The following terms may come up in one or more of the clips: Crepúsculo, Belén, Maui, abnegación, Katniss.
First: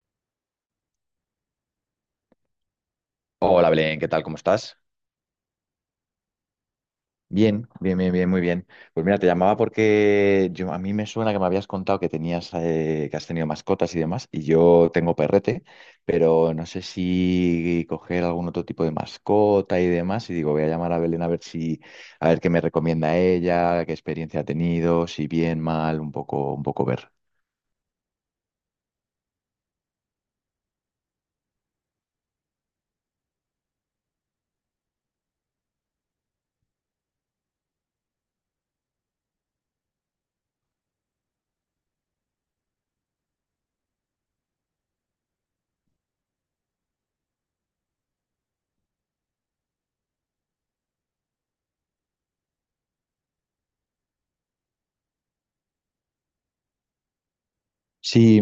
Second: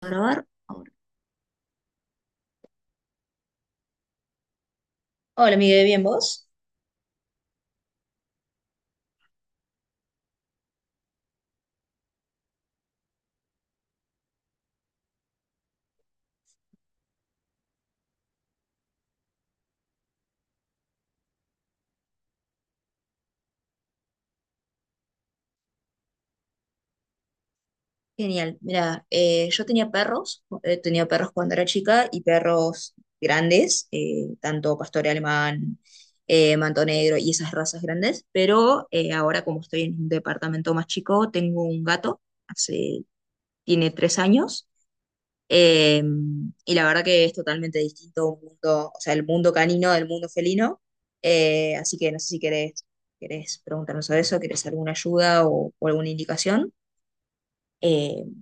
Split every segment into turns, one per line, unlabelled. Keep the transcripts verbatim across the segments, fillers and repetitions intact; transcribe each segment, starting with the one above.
Grabar ahora.
Hola Belén, ¿qué tal? ¿Cómo estás?
Hola, Miguel, ¿bien vos?
Bien, bien, bien, bien, muy bien. Pues mira, te llamaba porque yo a mí me suena que me habías contado que tenías, eh, que has tenido mascotas y demás, y yo tengo perrete, pero no sé si coger algún otro tipo de mascota y demás, y digo, voy a llamar a Belén a ver si, a ver qué me recomienda ella, qué experiencia ha tenido, si bien, mal, un poco, un poco ver.
Genial. Mira, eh, yo tenía perros, eh, tenía perros cuando era chica y perros grandes, eh, tanto pastor alemán, eh, manto negro y esas razas grandes, pero eh, ahora como estoy en un departamento más chico, tengo un gato, hace, tiene tres años. Eh, y la verdad que es totalmente distinto un mundo, o sea, el mundo canino del mundo felino. Eh, así que no sé si querés, querés preguntarnos sobre eso, querés alguna ayuda o, o alguna indicación. Eh,
Sí,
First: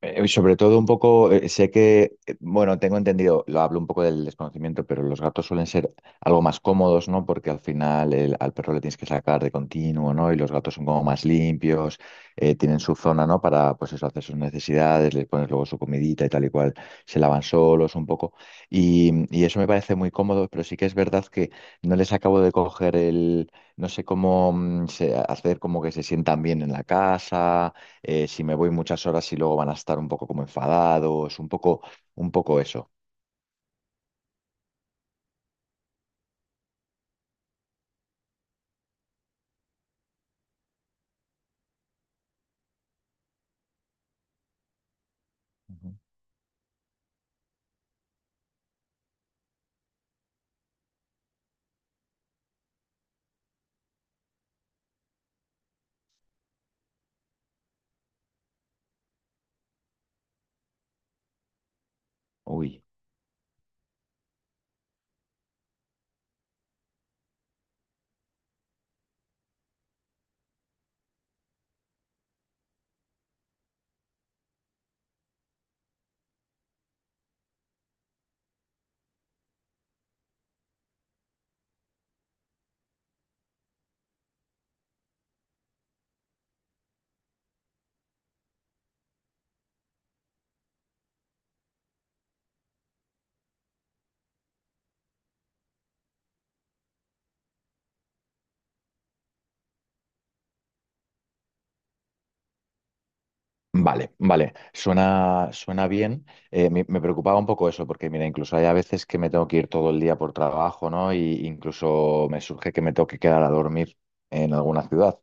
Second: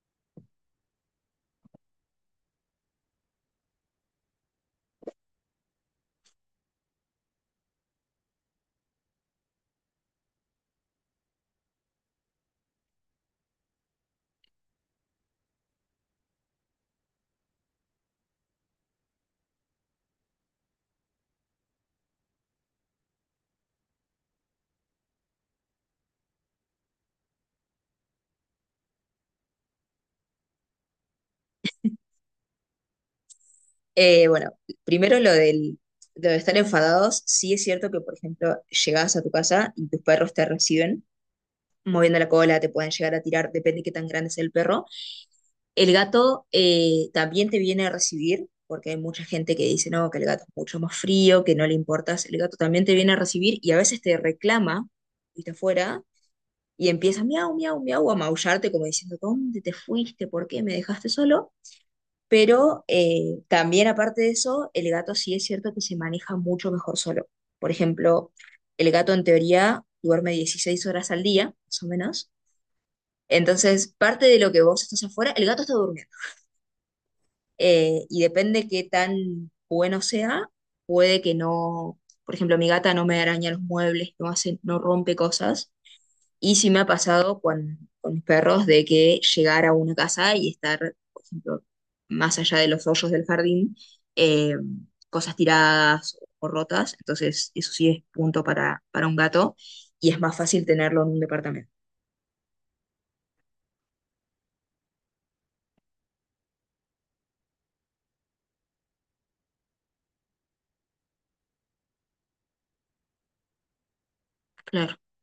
eh, sobre todo un poco, eh, sé que, eh, bueno, tengo entendido, lo hablo un poco del desconocimiento, pero los gatos suelen ser algo más cómodos, ¿no? Porque al final el- al perro le tienes que sacar de continuo, ¿no? Y los gatos son como más limpios, eh, tienen su zona, ¿no? Para, pues eso, hacer sus necesidades, les pones luego su comidita y tal y cual, se lavan solos un poco. Y, y eso me parece muy cómodo, pero sí que es verdad que no les acabo de coger el, no sé cómo mm, se- hacer como que se sientan bien en la casa eh, si me voy muchas horas y luego van a estar un poco como enfadados, un poco, un poco eso.
eh, bueno, primero lo del, lo de estar enfadados, sí es cierto que, por ejemplo, llegás a tu casa y tus perros te reciben moviendo la cola, te pueden llegar a tirar, depende de qué tan grande es el perro.
Ujú.
El gato, eh, también te viene a recibir, porque hay mucha gente que dice, no, que el gato es mucho más frío, que no le importas. El gato también te viene a recibir y a veces te reclama, viste afuera, y empieza miau, miau, miau a maullarte como diciendo, ¿dónde te fuiste? ¿Por qué me dejaste solo?
Uy.
Pero eh, también aparte de eso, el gato sí es cierto que se maneja mucho mejor solo. Por ejemplo, el gato en teoría duerme dieciséis horas al día, más o menos. Entonces, parte de lo que vos estás afuera, el gato está durmiendo. eh, y depende qué tan bueno sea, puede que no, por ejemplo, mi gata no me araña los muebles, no hace, no rompe cosas. Y sí me ha pasado con, con mis perros de que llegar a una casa y estar, por ejemplo, más allá de los hoyos del jardín, eh, cosas tiradas o rotas. Entonces, eso sí es punto para, para un gato y es más fácil tenerlo en un departamento.
Vale, vale, suena, suena bien. Eh, me, me preocupaba un poco eso, porque mira, incluso hay a veces que me tengo que ir todo el día por trabajo, ¿no? Y incluso me surge que me tengo que quedar a dormir en alguna
Claro,
ciudad.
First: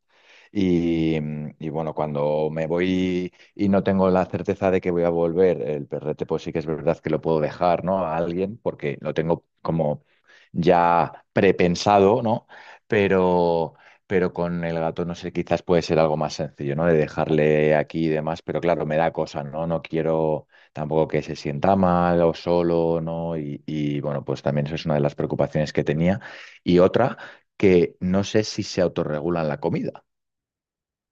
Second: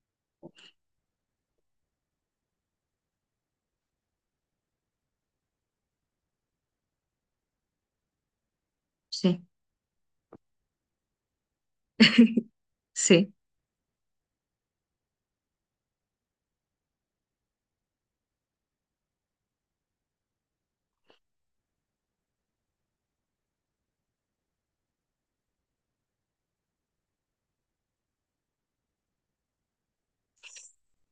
Y, mm, y bueno, cuando me voy y no tengo la certeza de que voy a volver, el perrete, pues sí que es verdad que lo puedo dejar, ¿no? A alguien, porque lo
sí,
tengo como ya prepensado, ¿no?
sí.
Pero con el gato, no sé, quizás puede ser algo más sencillo, ¿no? De dejarle aquí y demás, pero claro, me da cosa, ¿no? No quiero tampoco que se sienta mal o solo, ¿no? Y, y, bueno, pues también eso es una de las preocupaciones que tenía. Y otra, que no sé si se autorregulan la comida.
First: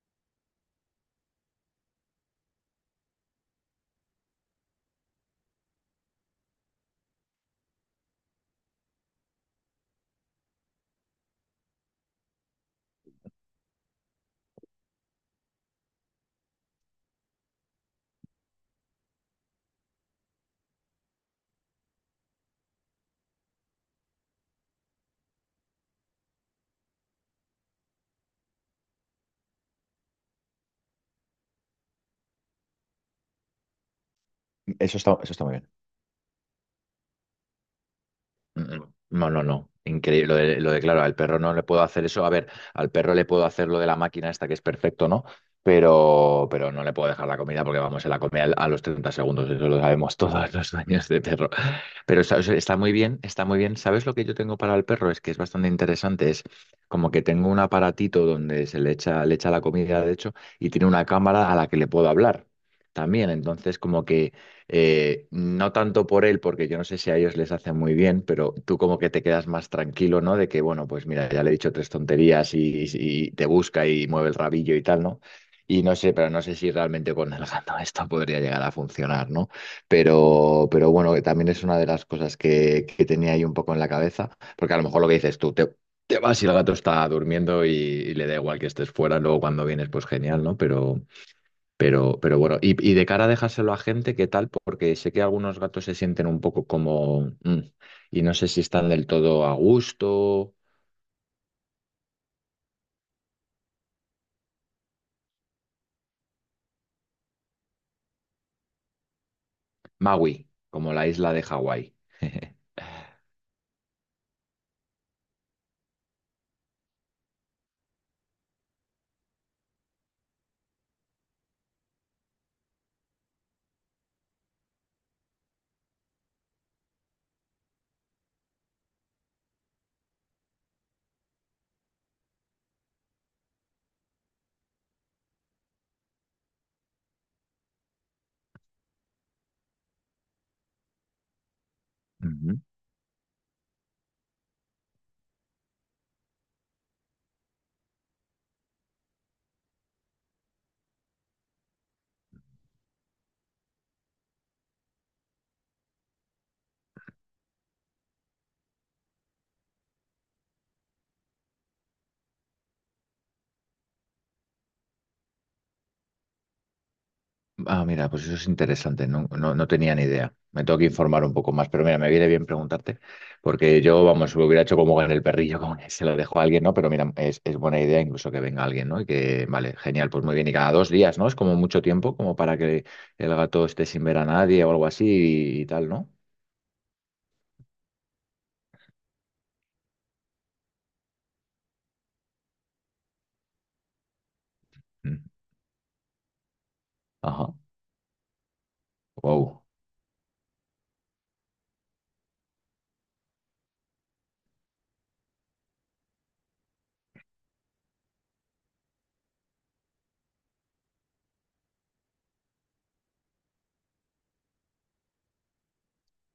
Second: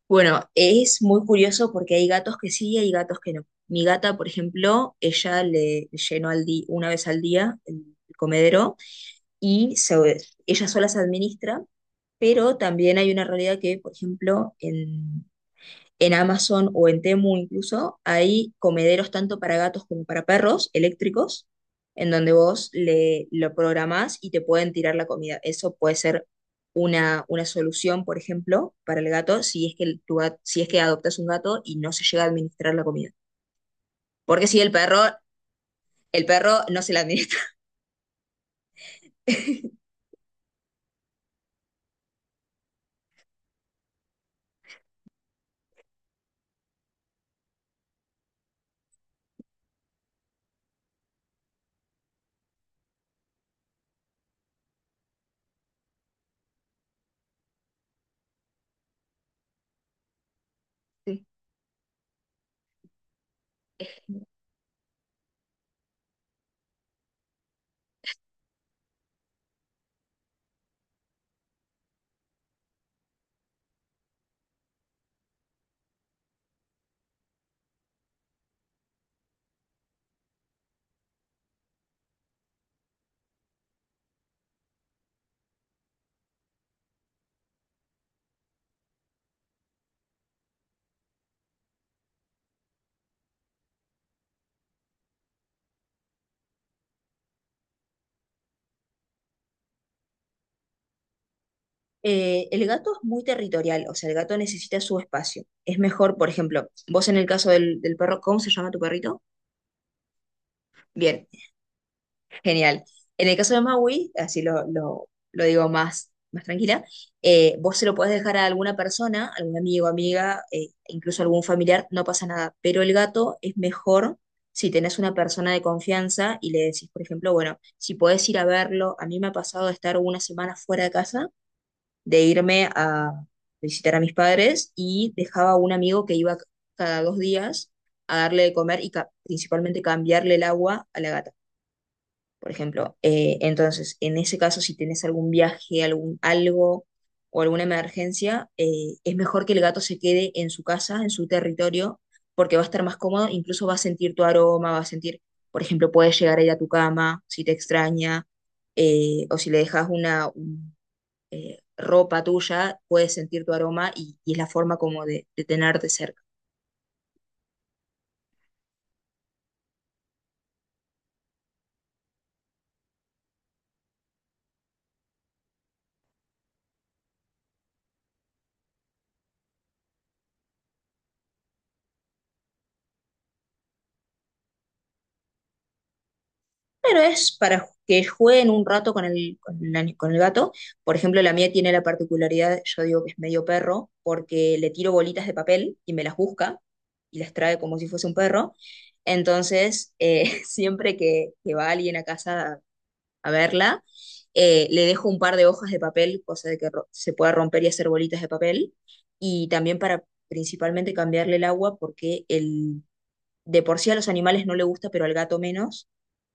Bueno, es muy curioso porque hay gatos que sí y hay gatos que no. Mi gata, por ejemplo, ella le llenó al di- una vez al día el comedero y se- ella sola se administra, pero también hay una realidad que, por ejemplo, en Amazon o en Temu incluso, hay comederos tanto para gatos como para perros eléctricos, en donde vos le, lo programás y te pueden tirar la comida. Eso puede ser una, una solución, por ejemplo, para el gato, si es que el- tu gat- si es que adoptas un gato y no se llega a administrar la comida. Porque si el
Eso
perro,
está, eso está muy bien.
el perro no se la administra.
Mm, mm, no, no, no. Increíble. Lo de, lo de, claro, al perro no le puedo hacer eso. A ver, al perro le puedo hacer lo de la máquina esta que es perfecto, ¿no? Pero, pero no le puedo dejar la comida porque vamos, se la come al- a los treinta segundos. Eso lo sabemos todos los dueños de perro. Pero está, o sea, está muy bien, está muy bien. ¿Sabes lo que yo tengo para el perro? Es que es bastante interesante. Es como que tengo un aparatito donde se le echa, le echa la comida, de hecho, y tiene una
Sí.
cámara a la que le puedo hablar también. Entonces, como que eh, no tanto por él, porque yo no sé si a ellos les hace muy bien, pero tú como que te quedas más tranquilo, ¿no? De que, bueno, pues mira, ya le he dicho tres tonterías y, y te busca y mueve el rabillo y tal, ¿no? Y no sé, pero no sé si realmente con el gato esto podría llegar a funcionar, ¿no? Pero, pero bueno, que también es una de las cosas que, que tenía ahí un poco en la cabeza, porque a lo mejor lo que dices tú, te, te vas y el gato está durmiendo y, y le da igual que estés fuera, luego cuando vienes, pues genial, ¿no? Pero, pero, pero bueno, y, y de cara a dejárselo a gente, ¿qué tal? Porque sé que algunos gatos se sienten un poco como, "Mm", y no sé si están del todo a gusto.
Eh, el gato es muy territorial, o sea, el gato necesita su espacio. Es mejor, por ejemplo, vos en el caso del, del perro, ¿cómo se llama tu perrito?
Maui, como la
Bien.
isla de Hawái.
Genial. En el caso de Maui, así lo, lo, lo digo más, más tranquila, eh, vos se lo podés dejar a alguna persona, algún amigo, amiga, eh, incluso algún familiar, no pasa nada. Pero el gato es mejor si tenés una persona de confianza y le decís, por ejemplo, bueno, si podés ir a verlo, a mí me ha pasado de estar una semana fuera de casa, de irme a visitar a mis padres y dejaba a un amigo que iba cada dos días a darle de comer y ca- principalmente cambiarle el agua a la gata por ejemplo. Eh, entonces, en ese caso, si tienes algún viaje, algún algo o alguna emergencia, eh, es mejor que el gato se quede en su casa, en su territorio, porque va a estar más cómodo, incluso va a sentir tu aroma, va a sentir, por ejemplo, puedes llegar a ir a tu cama si te extraña, eh, o si le dejas una un- ropa tuya, puede sentir tu aroma y, y es la forma como de, de tenerte cerca.
Ah, mira, pues eso es interesante, no, no, no tenía ni idea. Me tengo que informar un poco más, pero mira, me viene bien preguntarte, porque yo, vamos, lo hubiera hecho como con el perrillo, como que se lo dejo a alguien, ¿no? Pero mira, es, es buena idea incluso que venga alguien, ¿no? Y que, vale, genial, pues muy bien, y cada dos días, ¿no? Es como mucho tiempo, como para que el gato esté sin ver a nadie o algo así y, y tal, ¿no?
Pero es para que jueguen un rato con el, con el ani- con el gato. Por ejemplo, la mía tiene la particularidad, yo digo que es medio perro, porque le tiro
Mm.
bolitas de papel y me las busca y las
Ajá,
trae como si fuese un perro.
wow,
Entonces, eh, siempre que, que va alguien a casa a, a verla, eh, le dejo un par de hojas de papel, cosa de que ro- se pueda romper y hacer bolitas de papel. Y también para principalmente cambiarle el agua, porque el, de por sí a los animales no le gusta, pero al gato menos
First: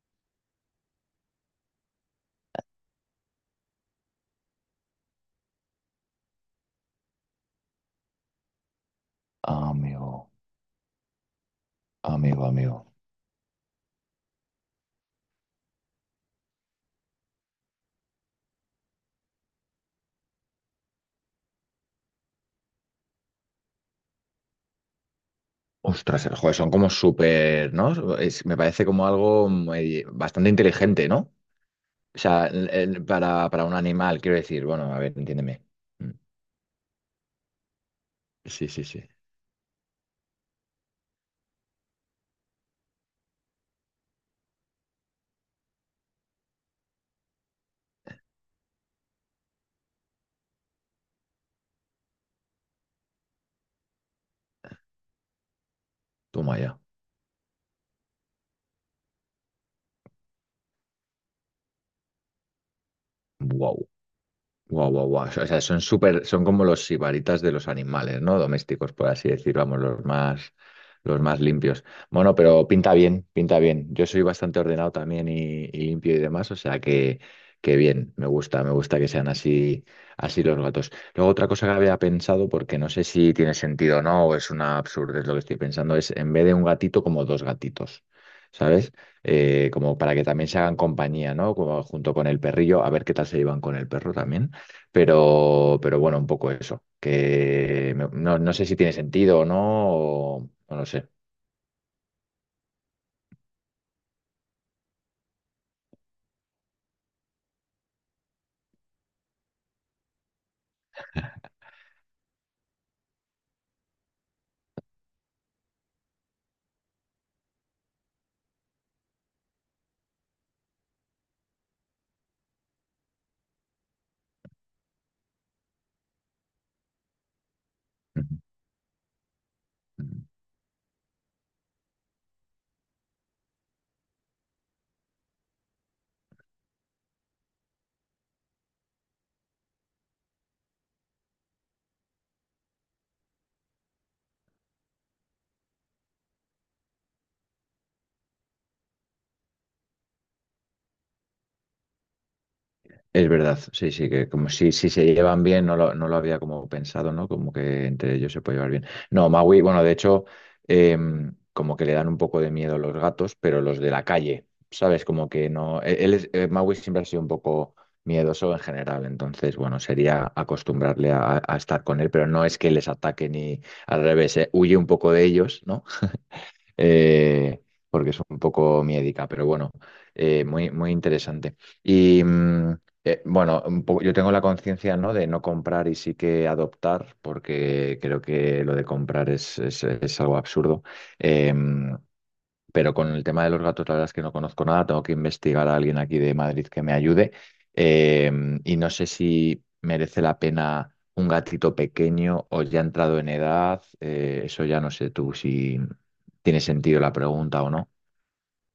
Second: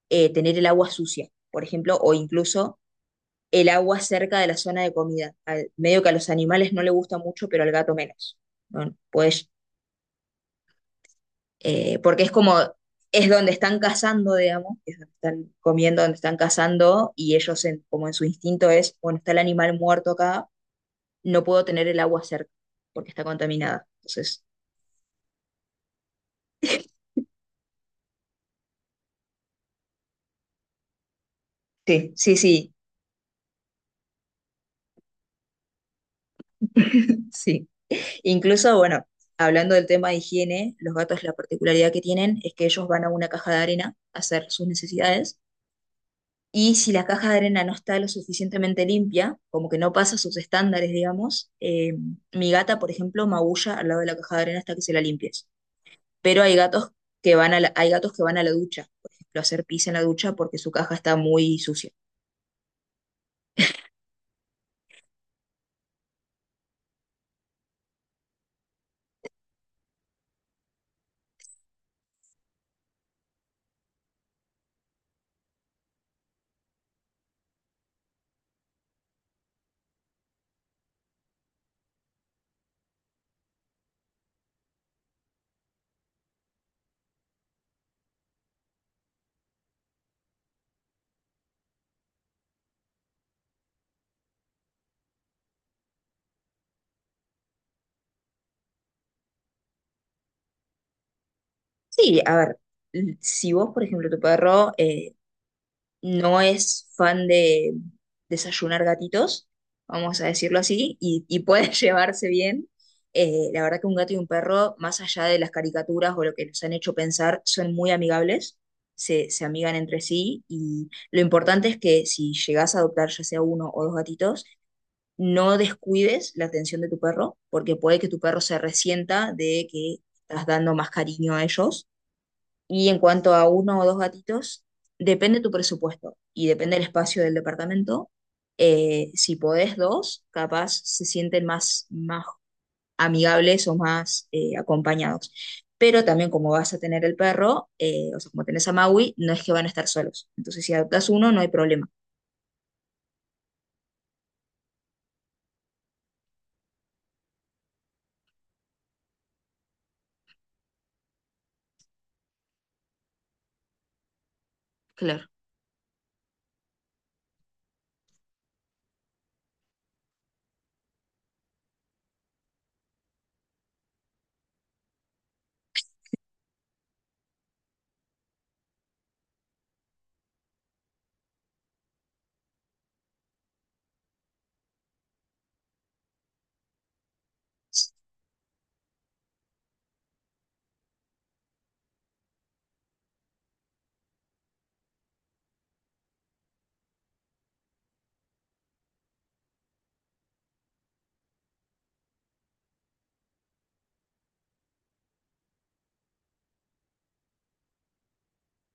eh, tener el agua sucia, por ejemplo, o incluso el agua cerca de la zona de comida. Al- medio que a los animales no le gusta mucho, pero al gato menos. Bueno, pues,
amigo,
eh, porque es
amigo,
como,
amigo.
es donde están cazando, digamos, es donde están comiendo, donde están cazando, y ellos en- como en su instinto es, bueno, está el animal muerto acá, no puedo tener el agua cerca, porque está contaminada. Entonces,
Ostras, el juego son como súper, ¿no? Es- me parece como algo eh, bastante inteligente, ¿no?
sí,
O
sí,
sea, el-
sí,
el- para, para un animal, quiero decir, bueno, a ver, entiéndeme. Mm,
sí.
sí,
Incluso,
sí, sí.
bueno, hablando del tema de higiene, los gatos la particularidad que tienen es que ellos van a una caja de arena a hacer sus necesidades y si la caja de arena no está lo suficientemente limpia, como que no pasa sus estándares, digamos, eh, mi gata, por ejemplo, maulla al lado de la caja de arena hasta que se la limpies. Pero hay
Toma ya.
gatos que van a la, hay gatos que van a la ducha, por ejemplo, a hacer pis en la ducha porque su caja está muy sucia.
Wow. Guau, guau, guau. O sea, son súper, son como los sibaritas de los animales, ¿no? Domésticos, por así decir, vamos, los más, los más limpios. Bueno, pero pinta bien, pinta bien. Yo soy bastante ordenado también y, y limpio y demás, o sea que, que bien, me gusta, me gusta que sean así, así los gatos. Luego otra cosa que había pensado, porque no sé si tiene sentido o no, o es una absurdez lo que estoy pensando, es en vez de un gatito, como dos gatitos. ¿Sabes? Eh, como para que también se hagan compañía, ¿no? Como junto con el perrillo, a ver qué tal se llevan con el perro también. Pero, pero bueno, un poco eso, que me- no, no sé si tiene sentido o no, o, o no lo sé.
Sí, a ver, si vos, por ejemplo, tu perro... eh, no es fan de desayunar gatitos, vamos a decirlo así, y, y pueden llevarse bien. Eh, la verdad que un gato y un perro, más allá de las caricaturas o lo que nos han hecho pensar, son muy amigables, se, se amigan entre sí y lo importante es que si llegas a adoptar ya sea uno o dos gatitos, no descuides la atención de tu perro, porque puede que tu perro se resienta de que
Ujú.
estás dando más cariño a ellos y en cuanto a uno o dos gatitos, depende tu presupuesto y depende el espacio del departamento. Eh, si podés dos, capaz se sienten más, más amigables o más eh, acompañados. Pero también como vas a tener el perro, eh, o sea, como tenés a Maui, no es que van a estar solos. Entonces, si adoptas uno, no hay problema.
Es verdad, sí, sí, que como si, si se llevan bien, no lo, no lo había como pensado, ¿no? Como que entre ellos se puede llevar bien. No, Maui, bueno, de hecho, em, como que le dan un poco de miedo los gatos, pero los de la calle, ¿sabes?
Claro.
Como que no. e- Él es- eh, Maui siempre ha sido un poco miedoso en general, entonces, bueno, sería acostumbrarle a, a estar con él, pero no es que les ataque ni al revés, eh, huye un poco de ellos, ¿no? eh, porque es un poco miedica, pero bueno, eh, muy, muy interesante. Y mm, eh, bueno, un poco- yo tengo la conciencia, ¿no? De no comprar y sí que adoptar, porque creo que lo de comprar es, es- es algo absurdo. Em, pero con el tema de los gatos, la verdad es que no conozco nada. Tengo que investigar a alguien aquí de Madrid que me ayude. Eh, y no sé si merece la pena un gatito pequeño o ya entrado en edad. Eh, eso ya no sé tú si tiene sentido la pregunta o no.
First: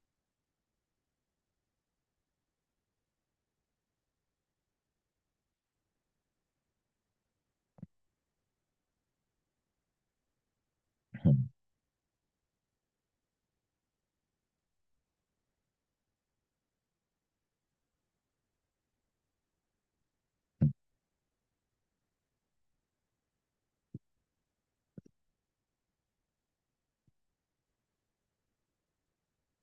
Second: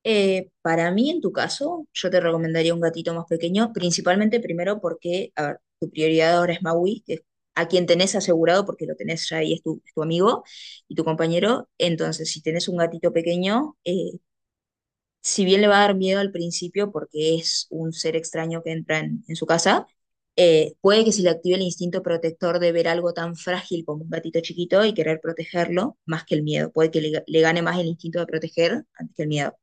Eh, para mí, en tu caso, yo te recomendaría un gatito más pequeño, principalmente primero porque, a ver, tu prioridad ahora es Maui, que es a quien tenés asegurado, porque lo tenés ya ahí, es tu, es tu amigo y tu
Ujú.
compañero. Entonces, si tenés un gatito pequeño, eh, si bien le va a dar miedo al principio porque es un ser extraño que entra en, en su casa, eh, puede que se le active el instinto protector de ver algo tan frágil como un gatito chiquito y querer protegerlo más que el miedo. Puede que le le gane más el instinto de proteger antes que el miedo.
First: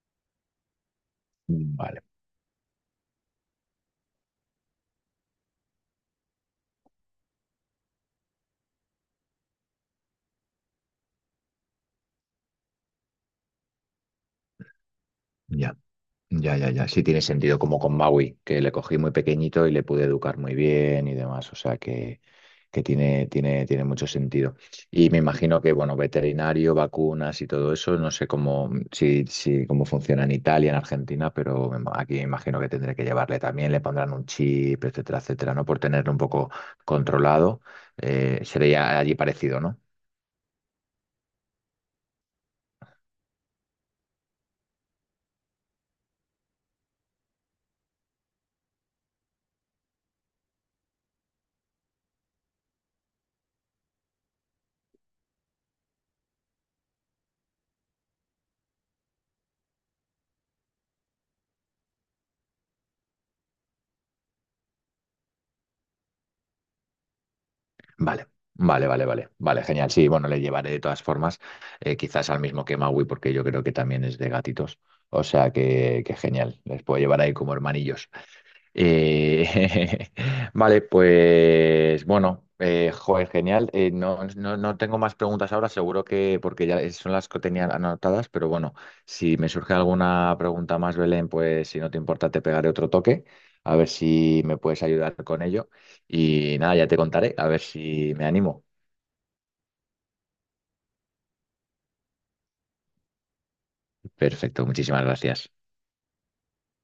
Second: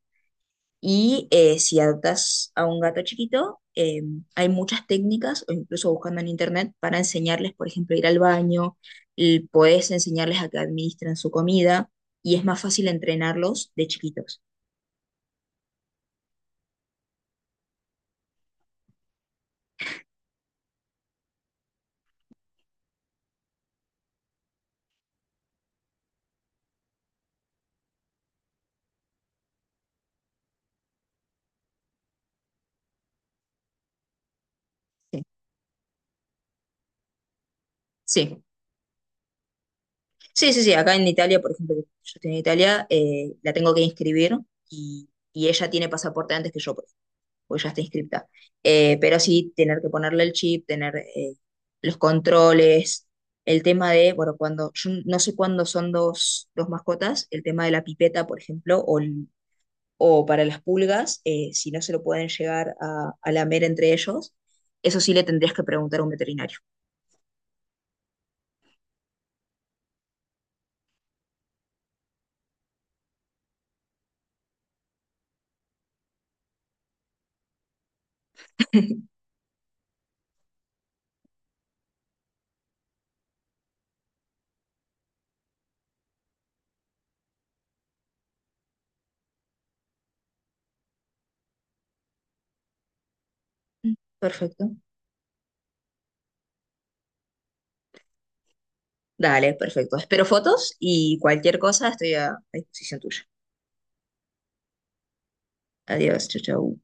Y eh, si
Vale,
adoptas a un gato chiquito, eh, hay muchas técnicas, o incluso buscando en internet, para enseñarles, por ejemplo, a ir al baño, y puedes enseñarles a que administren su comida, y es más fácil entrenarlos de chiquitos.
ya. Ya, ya, ya. Sí tiene sentido, como con Maui, que le cogí muy pequeñito y le pude educar muy bien y demás. O sea que, que tiene, tiene, tiene mucho sentido. Y me imagino que, bueno, veterinario, vacunas y todo eso, no sé cómo, si, si, cómo funciona en Italia, en Argentina, pero me ima- aquí me imagino que tendré que llevarle también, le pondrán un chip, etcétera,
Sí.
etcétera, ¿no? Por tenerlo un poco controlado. eh,
Sí,
sería allí parecido, ¿no?
sí, sí, sí. Acá en Italia, por ejemplo, yo estoy en Italia, eh, la tengo que inscribir y, y ella tiene pasaporte antes que yo. Pues ya está inscripta. Eh, pero sí, tener que ponerle el chip, tener eh, los controles, el tema de, bueno, cuando, yo no sé cuándo son dos, dos mascotas, el tema de la pipeta, por ejemplo, o, el- o para las pulgas, eh, si no se lo pueden llegar a, a, lamer entre ellos, eso sí le tendrías que preguntar a un veterinario.
Vale, vale, vale, vale, vale, genial. Sí, bueno, le llevaré de todas formas, eh, quizás al mismo que Maui, porque yo creo que también es de gatitos. O sea que, que genial, les puedo llevar ahí como hermanillos. Eh, vale, pues bueno, eh, joder, genial. Eh, no, no, no tengo más preguntas ahora, seguro que porque ya son las que tenía anotadas, pero bueno, si me surge alguna pregunta más, Belén, pues si no te importa, te pegaré otro toque, a ver
Mm.
si me
Perfecto.
puedes ayudar con ello. Y nada, ya te contaré, a ver si me animo.
Dale, perfecto. Espero fotos y cualquier cosa estoy a a disposición tuya.
Perfecto, muchísimas gracias.
Adiós, chau, chau.